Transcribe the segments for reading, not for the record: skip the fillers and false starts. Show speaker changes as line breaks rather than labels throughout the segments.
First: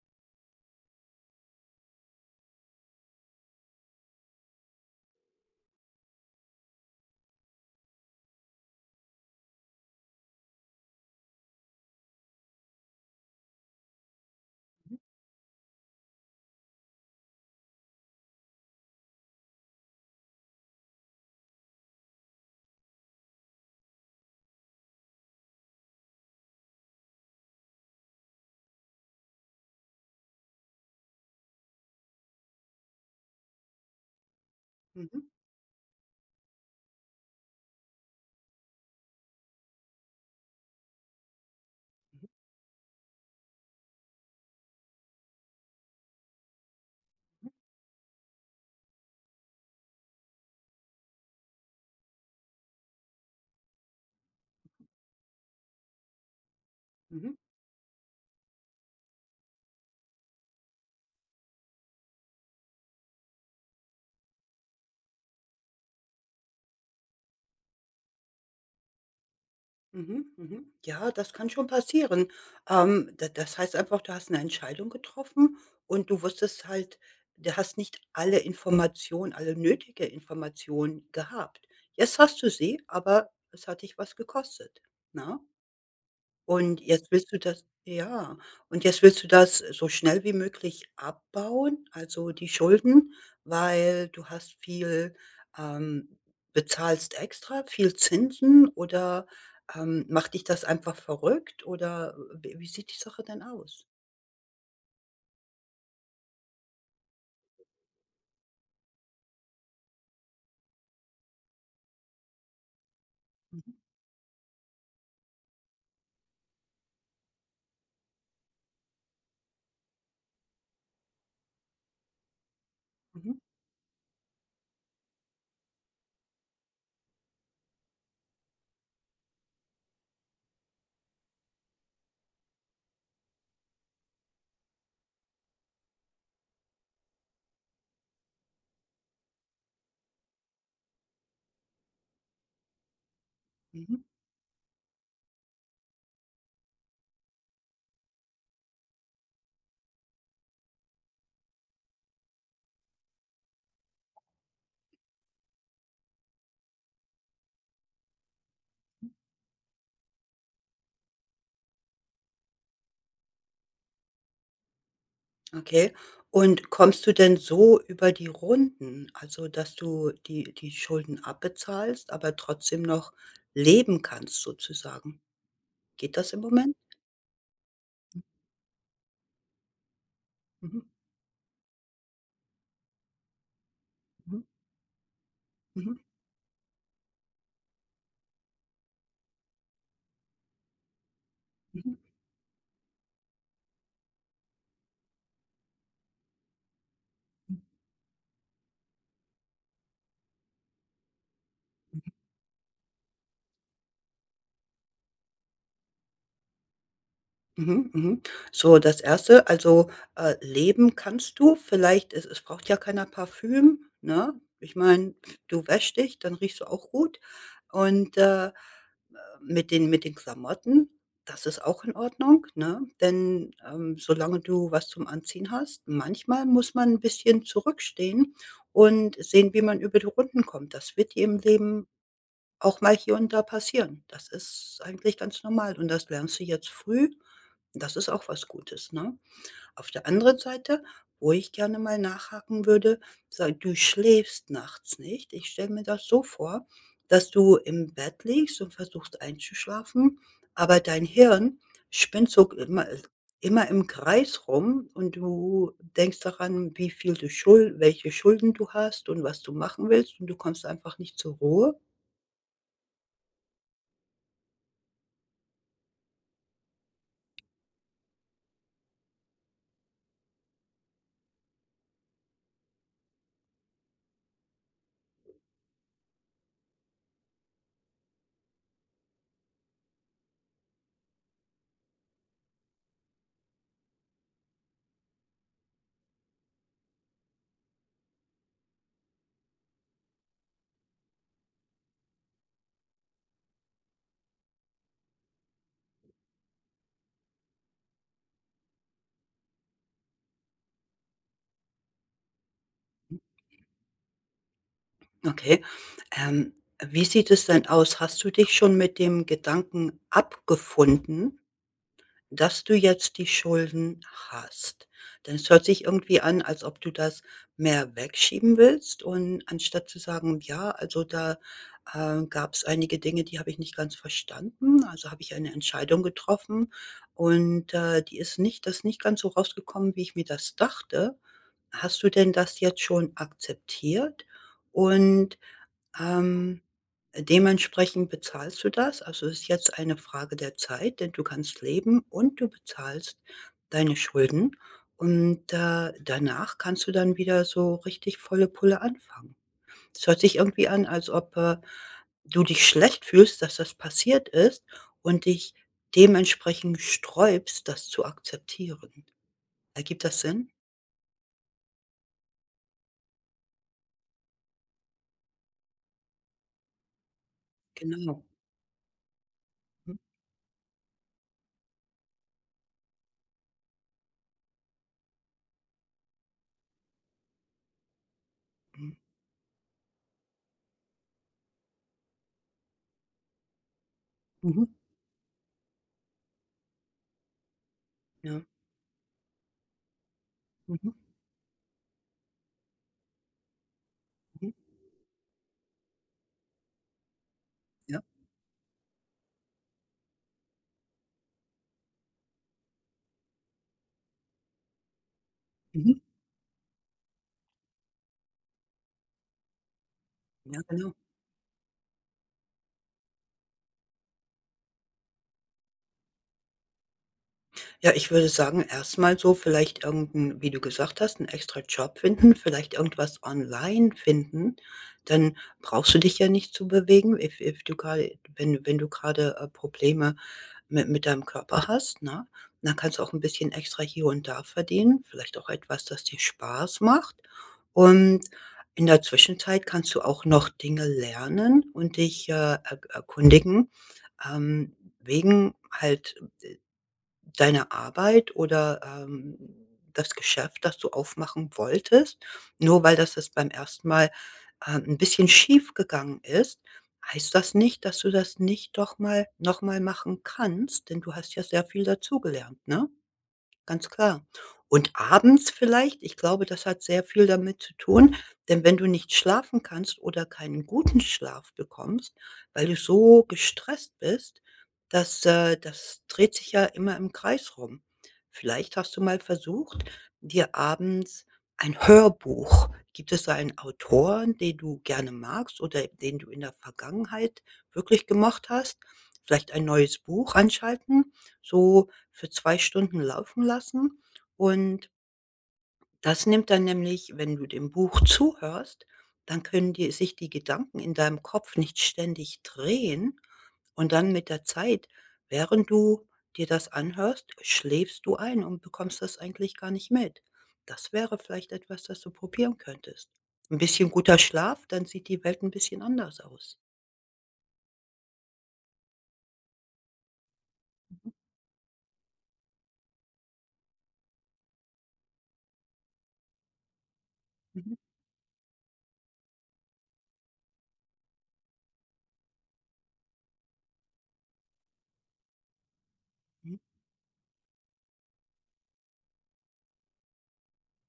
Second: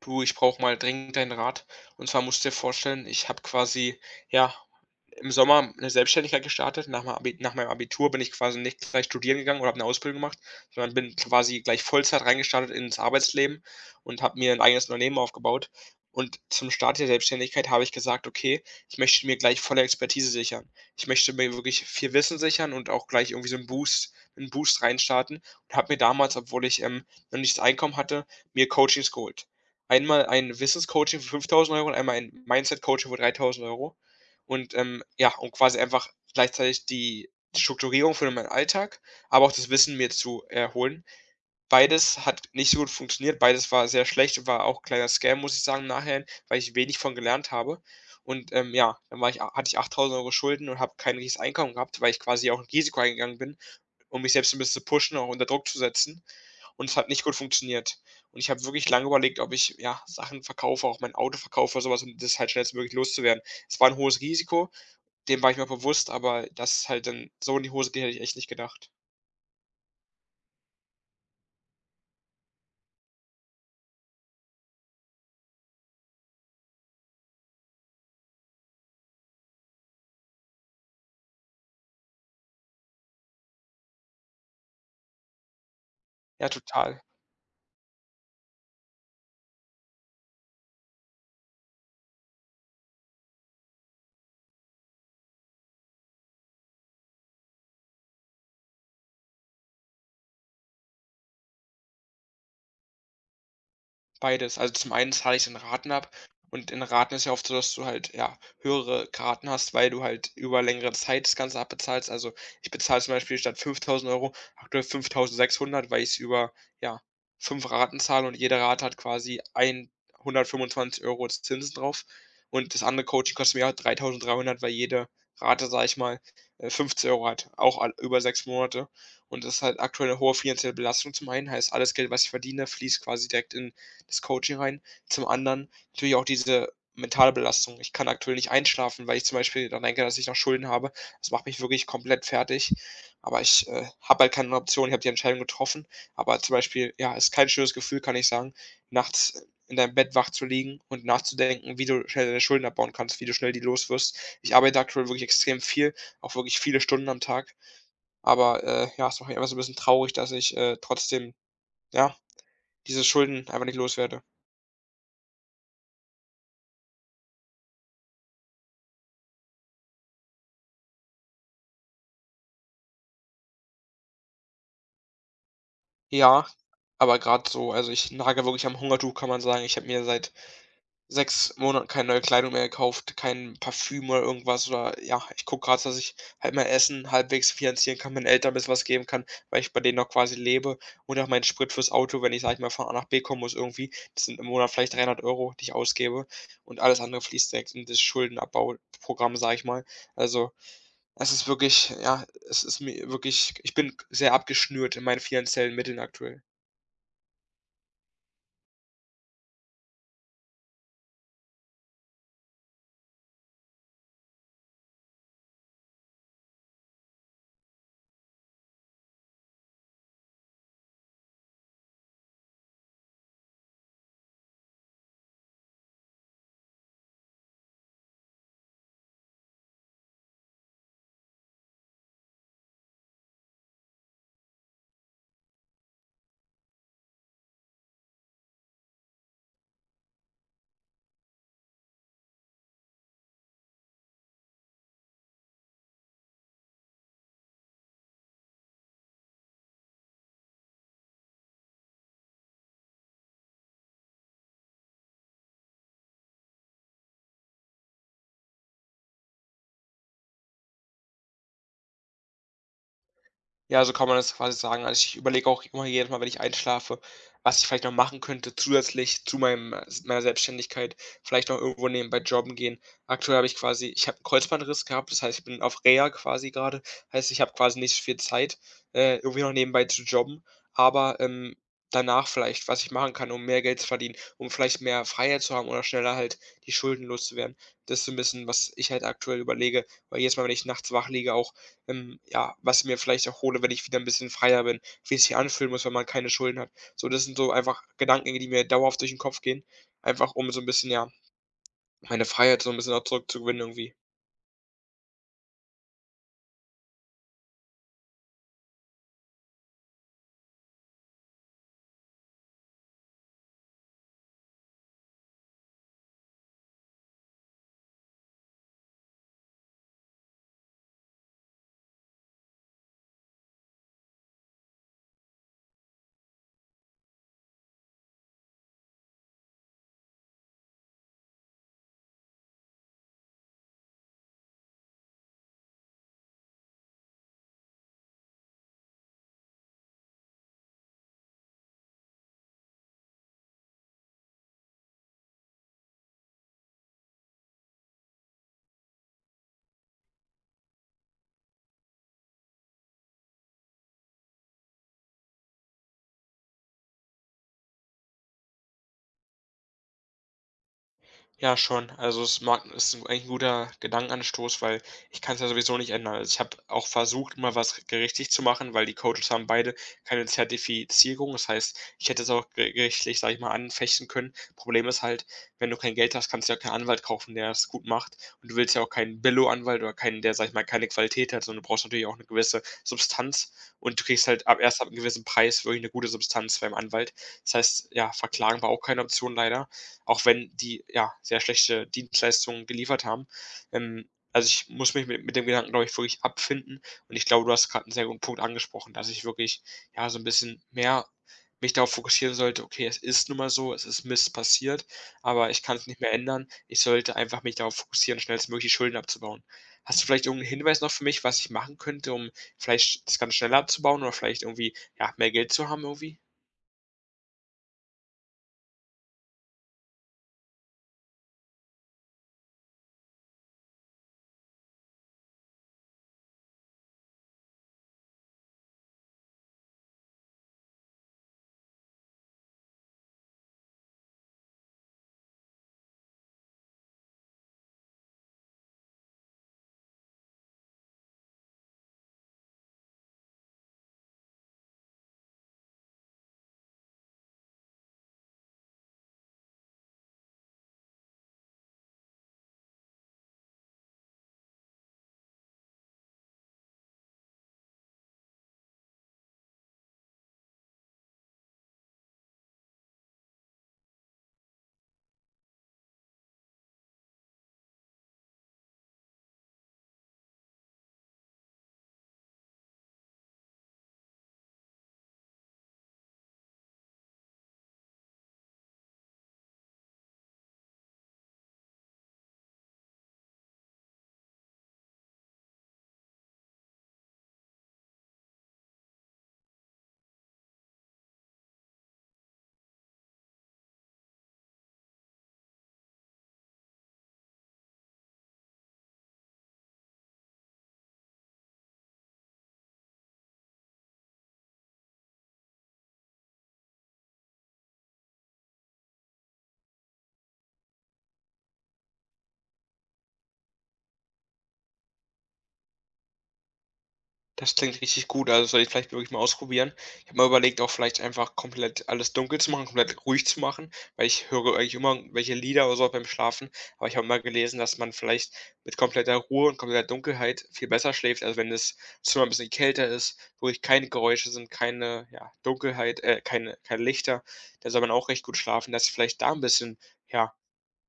Du, ich brauche mal dringend deinen Rat. Und zwar musst du dir vorstellen, ich habe quasi, ja, im Sommer eine Selbstständigkeit gestartet. Nach meinem Abitur bin ich quasi nicht gleich studieren gegangen oder habe eine Ausbildung gemacht, sondern bin quasi gleich Vollzeit reingestartet ins Arbeitsleben und habe mir ein eigenes Unternehmen aufgebaut. Und zum Start der Selbstständigkeit habe ich gesagt: „Okay, ich möchte mir gleich volle Expertise sichern. Ich möchte mir wirklich viel Wissen sichern und auch gleich irgendwie so einen Boost reinstarten.“ Und habe mir damals, obwohl ich, noch nicht das Einkommen hatte, mir Coachings geholt. Einmal ein Wissenscoaching für 5.000 Euro und einmal ein Mindset-Coaching für 3.000 Euro. Und,
Mhm,
ja, um quasi einfach gleichzeitig die Strukturierung für meinen Alltag, aber auch das Wissen mir zu erholen. Beides hat nicht so gut funktioniert. Beides war sehr schlecht und war auch ein kleiner Scam, muss ich sagen, nachher, weil ich wenig von gelernt habe. Und, ja, dann war ich hatte ich 8.000 Euro Schulden und habe kein richtiges Einkommen gehabt, weil ich quasi auch ein Risiko eingegangen bin, um mich selbst ein bisschen zu pushen, auch unter Druck zu setzen. Und es hat nicht
mhm,
gut funktioniert. Und ich habe wirklich lange überlegt, ob ich, ja, Sachen verkaufe, auch mein Auto verkaufe oder so, um das halt schnellstmöglich loszuwerden. Es war ein hohes Risiko, dem war ich mir bewusst, aber dass es halt dann so in die Hose geht, hätte ich echt nicht gedacht.
mhm, mhm. Ja, das kann schon passieren. Da das heißt einfach, du hast eine Entscheidung getroffen und du wusstest halt du hast nicht alle Informationen, alle nötige Informationen gehabt. Jetzt hast du sie, aber es hat dich was gekostet, ne?
Ja,
Und
total.
jetzt willst du das ja, und jetzt willst du das so schnell wie möglich abbauen, also die Schulden, weil du hast viel ähm, bezahlst extra, viel Zinsen oder, macht dich das einfach verrückt oder w wie sieht die Sache denn aus?
Beides. Also, zum einen zahle ich in Raten ab und in Raten ist ja oft so, dass du halt, ja, höhere Raten hast, weil du halt über längere Zeit das Ganze abbezahlst. Also, ich bezahle zum Beispiel statt
Mhm,
5.000 Euro aktuell 5.600, weil ich's über, ja, 5 Raten zahle und jede Rate hat quasi 125 Euro Zinsen drauf. Und das andere
mhm,
Coaching kostet mir halt 3.300, weil jede Rate, sage ich mal, 50 € hat, auch all über 6 Monate. Und das ist halt aktuell eine hohe finanzielle Belastung zum einen, heißt, alles Geld, was ich verdiene, fließt quasi direkt in das Coaching rein. Zum anderen natürlich auch diese mentale Belastung. Ich kann aktuell nicht einschlafen, weil ich zum Beispiel dann denke, dass ich noch Schulden habe. Das macht mich wirklich komplett fertig. Aber ich
mhm.
habe halt keine Option. Ich habe die Entscheidung getroffen. Aber zum Beispiel, ja, ist kein schönes Gefühl, kann ich sagen, nachts in deinem Bett wach zu liegen und nachzudenken, wie du schnell deine Schulden abbauen kannst, wie du schnell die loswirst. Ich arbeite aktuell wirklich extrem viel, auch wirklich viele Stunden am Tag. Aber ja, es macht mich einfach so ein bisschen traurig, dass ich trotzdem, ja, diese Schulden einfach nicht loswerde.
Okay. Und kommst du denn so über die Runden, also dass du die Schulden abbezahlst, aber trotzdem noch leben kannst sozusagen? Geht das im
Ja,
Moment?
aber gerade so, also ich nage wirklich am Hungertuch, kann man sagen. Ich habe mir seit
Mhm,
6 Monaten keine neue Kleidung mehr gekauft, kein Parfüm oder
mhm,
irgendwas, oder ja, ich gucke gerade,
mhm,
dass ich halt mein Essen halbwegs finanzieren kann, meinen Eltern ein bisschen was geben kann, weil ich bei denen noch quasi lebe und auch meinen Sprit fürs
mhm,
Auto, wenn ich, sage ich mal, von A nach B kommen muss irgendwie. Das sind im Monat vielleicht 300 Euro, die ich ausgebe, und alles andere fließt direkt in das Schuldenabbauprogramm, sage ich mal. Also, es ist wirklich, ja, es ist mir wirklich, ich bin sehr abgeschnürt in meinen finanziellen Mitteln aktuell.
mhm, mhm. So, das Erste, also, leben kannst du. Vielleicht es braucht ja keiner Parfüm, ne? Ich meine, du wäschst dich, dann riechst du auch gut. Und, mit den Klamotten, das ist auch in Ordnung, ne? Denn, solange du was zum Anziehen hast, manchmal muss man ein bisschen zurückstehen und sehen, wie man über die Runden kommt. Das wird dir im Leben auch mal hier und da passieren. Das ist eigentlich ganz normal und das lernst du jetzt früh. Das ist auch was Gutes, ne? Auf der anderen Seite, wo ich gerne mal nachhaken würde, sei du schläfst nachts nicht. Ich stelle mir das so vor, dass du im Bett liegst und versuchst einzuschlafen, aber dein Hirn spinnt so immer im Kreis rum und du denkst daran, wie viel du Schul welche Schulden du hast und was du machen willst und du kommst einfach nicht zur Ruhe.
Ja, so kann man das quasi sagen. Also, ich überlege auch immer jedes Mal, wenn ich einschlafe, was ich vielleicht noch machen könnte zusätzlich zu meinem s meiner Selbstständigkeit, vielleicht noch irgendwo nebenbei jobben gehen. Aktuell habe ich quasi, ich habe 'n Kreuzbandriss gehabt, das heißt, ich bin auf Reha quasi gerade. Heißt, ich habe quasi nicht so viel Zeit, irgendwie noch nebenbei zu jobben, aber, danach vielleicht, was ich machen kann, um mehr Geld zu verdienen, um vielleicht mehr Freiheit zu haben oder schneller halt die Schulden loszuwerden. Das ist so 'n bisschen, was ich halt aktuell überlege, weil jedes Mal, wenn ich nachts wach liege, auch ja, was ich mir vielleicht auch hole, wenn ich wieder ein bisschen freier bin, wie es sich anfühlen muss, wenn man keine Schulden hat. So, das sind so einfach Gedanken, die mir dauerhaft durch den Kopf gehen, einfach um so ein bisschen, ja, meine Freiheit so ein bisschen auch zurückzugewinnen irgendwie.
Okay. Ähm, wie sieht es denn aus? Hast du dich schon mit dem Gedanken abgefunden, dass du jetzt die Schulden hast? Denn es hört sich irgendwie an, als ob du das mehr wegschieben willst und anstatt zu sagen: „Ja, also da, gab es einige Dinge, die habe ich nicht ganz verstanden, also habe ich eine Entscheidung getroffen und, die ist nicht das ist nicht ganz so rausgekommen, wie ich mir das dachte.“ Hast du denn das jetzt schon akzeptiert und ähm, dementsprechend bezahlst du das. Also, es ist jetzt eine Frage der Zeit, denn du kannst leben und du bezahlst deine Schulden. Und, danach kannst du dann wieder so richtig volle Pulle anfangen. Es hört sich irgendwie an, als ob, du dich schlecht fühlst, dass das passiert ist und dich dementsprechend sträubst, das zu akzeptieren. Ergibt das Sinn?
Ja, schon. Also, es mag ist ein eigentlich 'n guter Gedankenanstoß, weil ich kann es ja sowieso nicht ändern. Also, ich habe auch versucht, mal was ge
Genau.
richtig zu machen, weil die Coaches haben beide
Mhm.
keine Zertifizierung. Das heißt, ich hätte es auch ge gerichtlich, sage ich mal, anfechten können. Problem ist halt, wenn du kein Geld hast, kannst du ja keinen Anwalt kaufen, der es gut macht. Und du willst ja auch
Mhm.
keinen Billo-Anwalt oder keinen, der, sage ich mal, keine Qualität hat, sondern du brauchst natürlich auch eine gewisse Substanz, und du kriegst halt
Mhm.
ab 'nem gewissen Preis wirklich eine gute Substanz beim Anwalt. Das heißt, ja,
Ja.
verklagen war auch keine Option leider, auch wenn die,
Mhm.
ja, sehr schlechte Dienstleistungen geliefert haben. Also
Mhm.
ich muss mich mit dem Gedanken, glaube ich, wirklich abfinden. Und ich glaube, du hast gerade einen
Ja.
sehr guten Punkt angesprochen, dass ich wirklich, ja, so ein bisschen mehr mich darauf fokussieren sollte. Okay, es ist nun mal so, es ist Mist passiert, aber ich kann es nicht
Mhm.
mehr ändern. Ich sollte einfach mich darauf fokussieren, schnellstmöglich die Schulden abzubauen. Hast du vielleicht irgendeinen
Ja,
Hinweis noch
genau.
für mich, was ich machen könnte, um vielleicht das Ganze schneller abzubauen oder vielleicht irgendwie, ja, mehr Geld zu haben irgendwie?
Ja, ich würde sagen, erstmal so vielleicht irgend wie du gesagt hast, einen extra Job finden, vielleicht irgendwas online finden. Dann brauchst du dich ja nicht zu bewegen, if if du grade wenn wenn du gerade, Probleme mit deinem Körper hast, ne? Dann kannst du auch ein bisschen extra hier und da verdienen, vielleicht auch etwas, das dir Spaß macht. Und in der Zwischenzeit kannst du auch noch Dinge lernen und dich, er erkundigen, wegen halt deine Arbeit oder, das Geschäft, das du aufmachen wolltest. Nur weil das jetzt beim ersten Mal, 'n bisschen schief gegangen ist, heißt das nicht, dass du das nicht doch mal noch mal machen kannst, denn du hast ja sehr viel dazugelernt, ne? Ganz klar. Und abends vielleicht, ich glaube, das hat sehr viel damit zu tun, denn wenn du nicht schlafen kannst oder keinen guten Schlaf bekommst, weil du so gestresst bist, das dreht sich ja immer im Kreis rum. Vielleicht hast du mal versucht, dir abends ein Hörbuch. Gibt es da einen Autor, den du gerne magst oder den du in der Vergangenheit wirklich gemocht hast? Vielleicht ein neues Buch anschalten, so für 2 Stunden laufen lassen, und das nimmt dann nämlich, wenn du dem Buch zuhörst, dann können die sich die Gedanken in deinem Kopf nicht ständig drehen, und dann mit der Zeit, während du dir das anhörst, schläfst du ein und bekommst das eigentlich gar nicht mit. Das wäre vielleicht etwas, das du probieren könntest. Ein bisschen guter Schlaf, dann sieht die Welt ein bisschen anders aus.
Das klingt richtig gut, also, soll ich vielleicht wirklich mal ausprobieren. Ich habe mal überlegt, auch vielleicht
Mhm,
einfach komplett alles dunkel zu machen, komplett ruhig zu machen, weil ich höre eigentlich immer welche Lieder oder so beim Schlafen. Aber ich habe mal gelesen,
mhm,
dass man vielleicht mit kompletter Ruhe und kompletter Dunkelheit viel besser schläft. Also, wenn das Zimmer ein bisschen kälter ist, wirklich keine Geräusche sind, keine, ja, Dunkelheit,
mhm.
keine Lichter, da soll man auch recht gut schlafen, dass ich vielleicht da ein bisschen, ja,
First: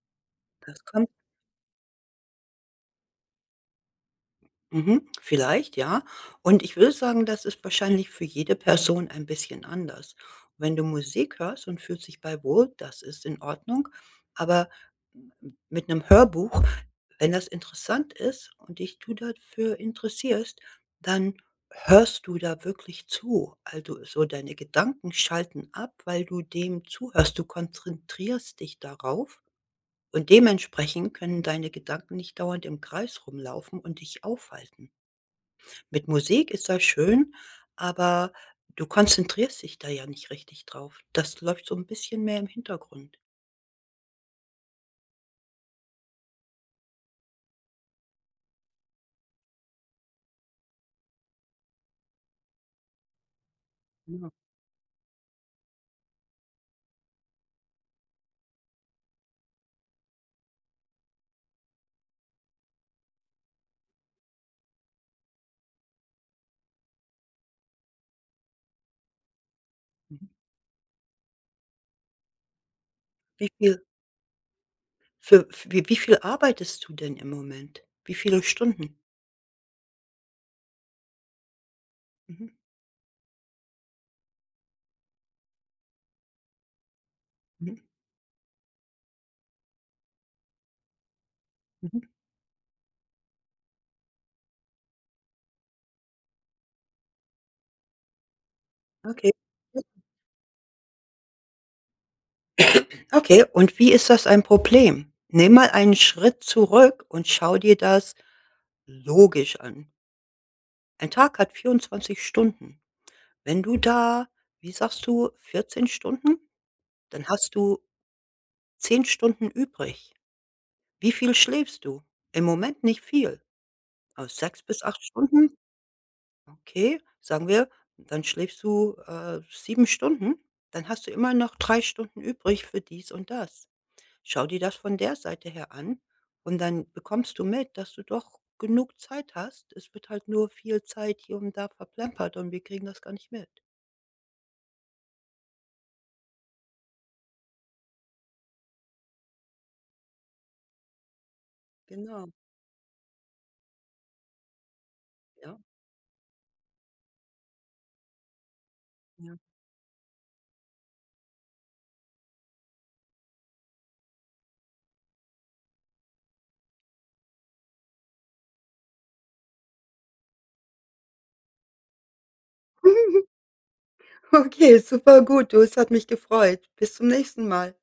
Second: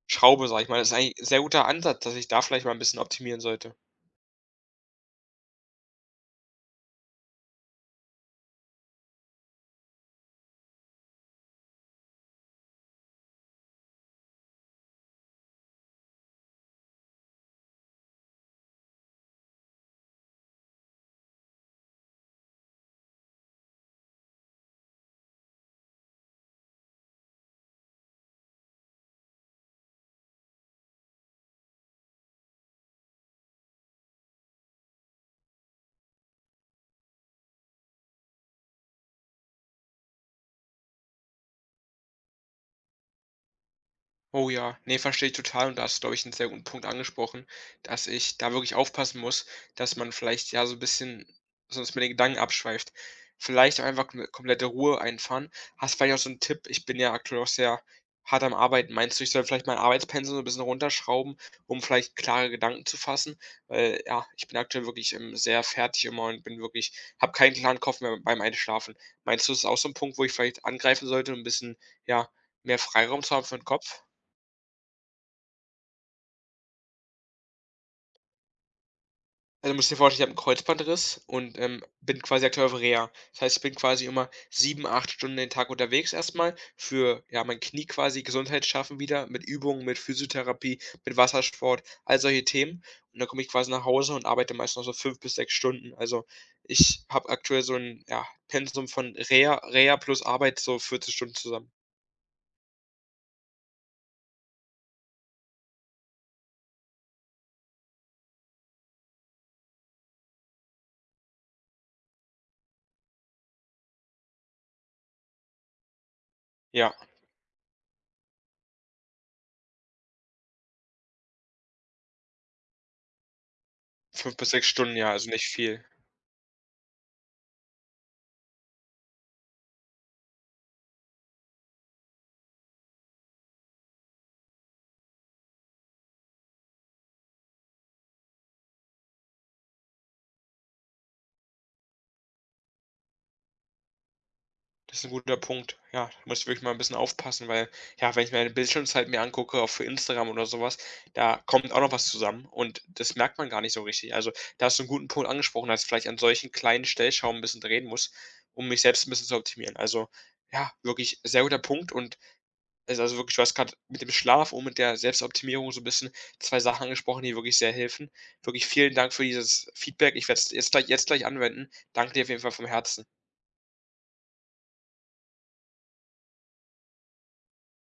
schraube, sage ich mal.
Das
Das ist
kommt.
eigentlich 'n sehr guter Ansatz, dass ich da vielleicht mal ein bisschen optimieren sollte.
Mhm, vielleicht, ja. Und ich würde sagen, das ist wahrscheinlich für jede Person ein bisschen anders. Wenn du Musik hörst und fühlst dich bei wohl, das ist in Ordnung. Aber m mit einem Hörbuch, wenn das interessant ist und dich du dafür interessierst, dann hörst du da wirklich zu. Also, so deine Gedanken schalten ab, weil du dem zuhörst. Du konzentrierst dich darauf und dementsprechend können deine Gedanken nicht dauernd im Kreis rumlaufen und dich aufhalten. Mit Musik ist das schön, aber du konzentrierst dich da ja nicht richtig drauf. Das läuft so 'n bisschen mehr im Hintergrund.
Oh ja, nee, verstehe ich total, und da hast du, glaube ich, 'n sehr guten Punkt angesprochen, dass ich da wirklich aufpassen muss, dass man vielleicht, ja, so ein bisschen sonst mit den Gedanken abschweift. Vielleicht auch einfach
Ja,
komplette Ruhe einfahren. Hast vielleicht auch so einen Tipp, ich bin ja aktuell auch sehr hart am Arbeiten. Meinst du, ich soll vielleicht mein Arbeitspensum so ein bisschen runterschrauben, um vielleicht klare Gedanken zu fassen? Weil, ja, ich bin aktuell wirklich, sehr fertig immer und bin wirklich habe keinen klaren Kopf mehr beim Einschlafen. Meinst du, das ist auch so ein Punkt, wo
mhm.
ich vielleicht angreifen sollte, um 'n bisschen, ja, mehr Freiraum zu haben
Wie
für den
viel
Kopf?
für f wie wie viel arbeitest du denn im Moment? Wie viele Stunden?
Also, musst dir vorstellen, ich habe einen Kreuzbandriss und, bin quasi
Mhm.
aktuell auf Reha. Das heißt, ich bin quasi immer 7, 8 Stunden den Tag unterwegs erstmal, für, ja, mein
Mhm,
Knie quasi Gesundheit schaffen wieder mit Übungen, mit Physiotherapie, mit Wassersport,
mhm.
all solche Themen. Und dann komme ich quasi nach Hause und arbeite meist noch so 5 bis 6 Stunden. Also, ich habe aktuell so ein, ja, Pensum von
Okay.
Reha plus Arbeit so 40 Stunden zusammen.
Okay, und wie ist das ein Problem? Nimm mal einen Schritt zurück und schau dir das logisch an. Ein Tag hat 24 Stunden. Wenn du da, wie sagst du, 14 Stunden?
Ja,
Dann hast du 10 Stunden übrig. Wie viel schläfst du? Im Moment nicht viel.
fünf
Aus
bis
6
6
bis
Stunden,
8
ja, also nicht
Stunden?
viel.
Okay, sagen wir, dann schläfst du, 7 Stunden, dann hast du immer noch 3 Stunden übrig für dies und das. Schau dir das von der Seite her an und dann bekommst du mit, dass du doch genug Zeit hast. Es wird halt nur viel Zeit hier und da verplempert und wir kriegen das gar nicht mit.
Das ist ein guter Punkt. Ja, da muss ich wirklich mal ein bisschen aufpassen, weil, ja, wenn ich meine Bildschirmzeit mir angucke, auch für Instagram oder sowas, da kommt auch noch was
Genau,
zusammen und das merkt man gar nicht so richtig. Also, da hast du einen guten Punkt
ja,
angesprochen, dass ich vielleicht an solchen kleinen Stellschrauben 'n bisschen drehen muss, um mich selbst ein bisschen zu
ja.
optimieren. Also, ja, wirklich sehr guter Punkt, und es ist also wirklich, du hast grad mit dem Schlaf und mit der Selbstoptimierung so 'n bisschen 2 Sachen angesprochen, die wirklich sehr helfen. Wirklich vielen Dank für dieses Feedback. Ich werde es jetzt gleich anwenden. Danke dir auf jeden Fall vom Herzen.
Okay, super gut, du, es hat mich gefreut. Bis zum nächsten Mal.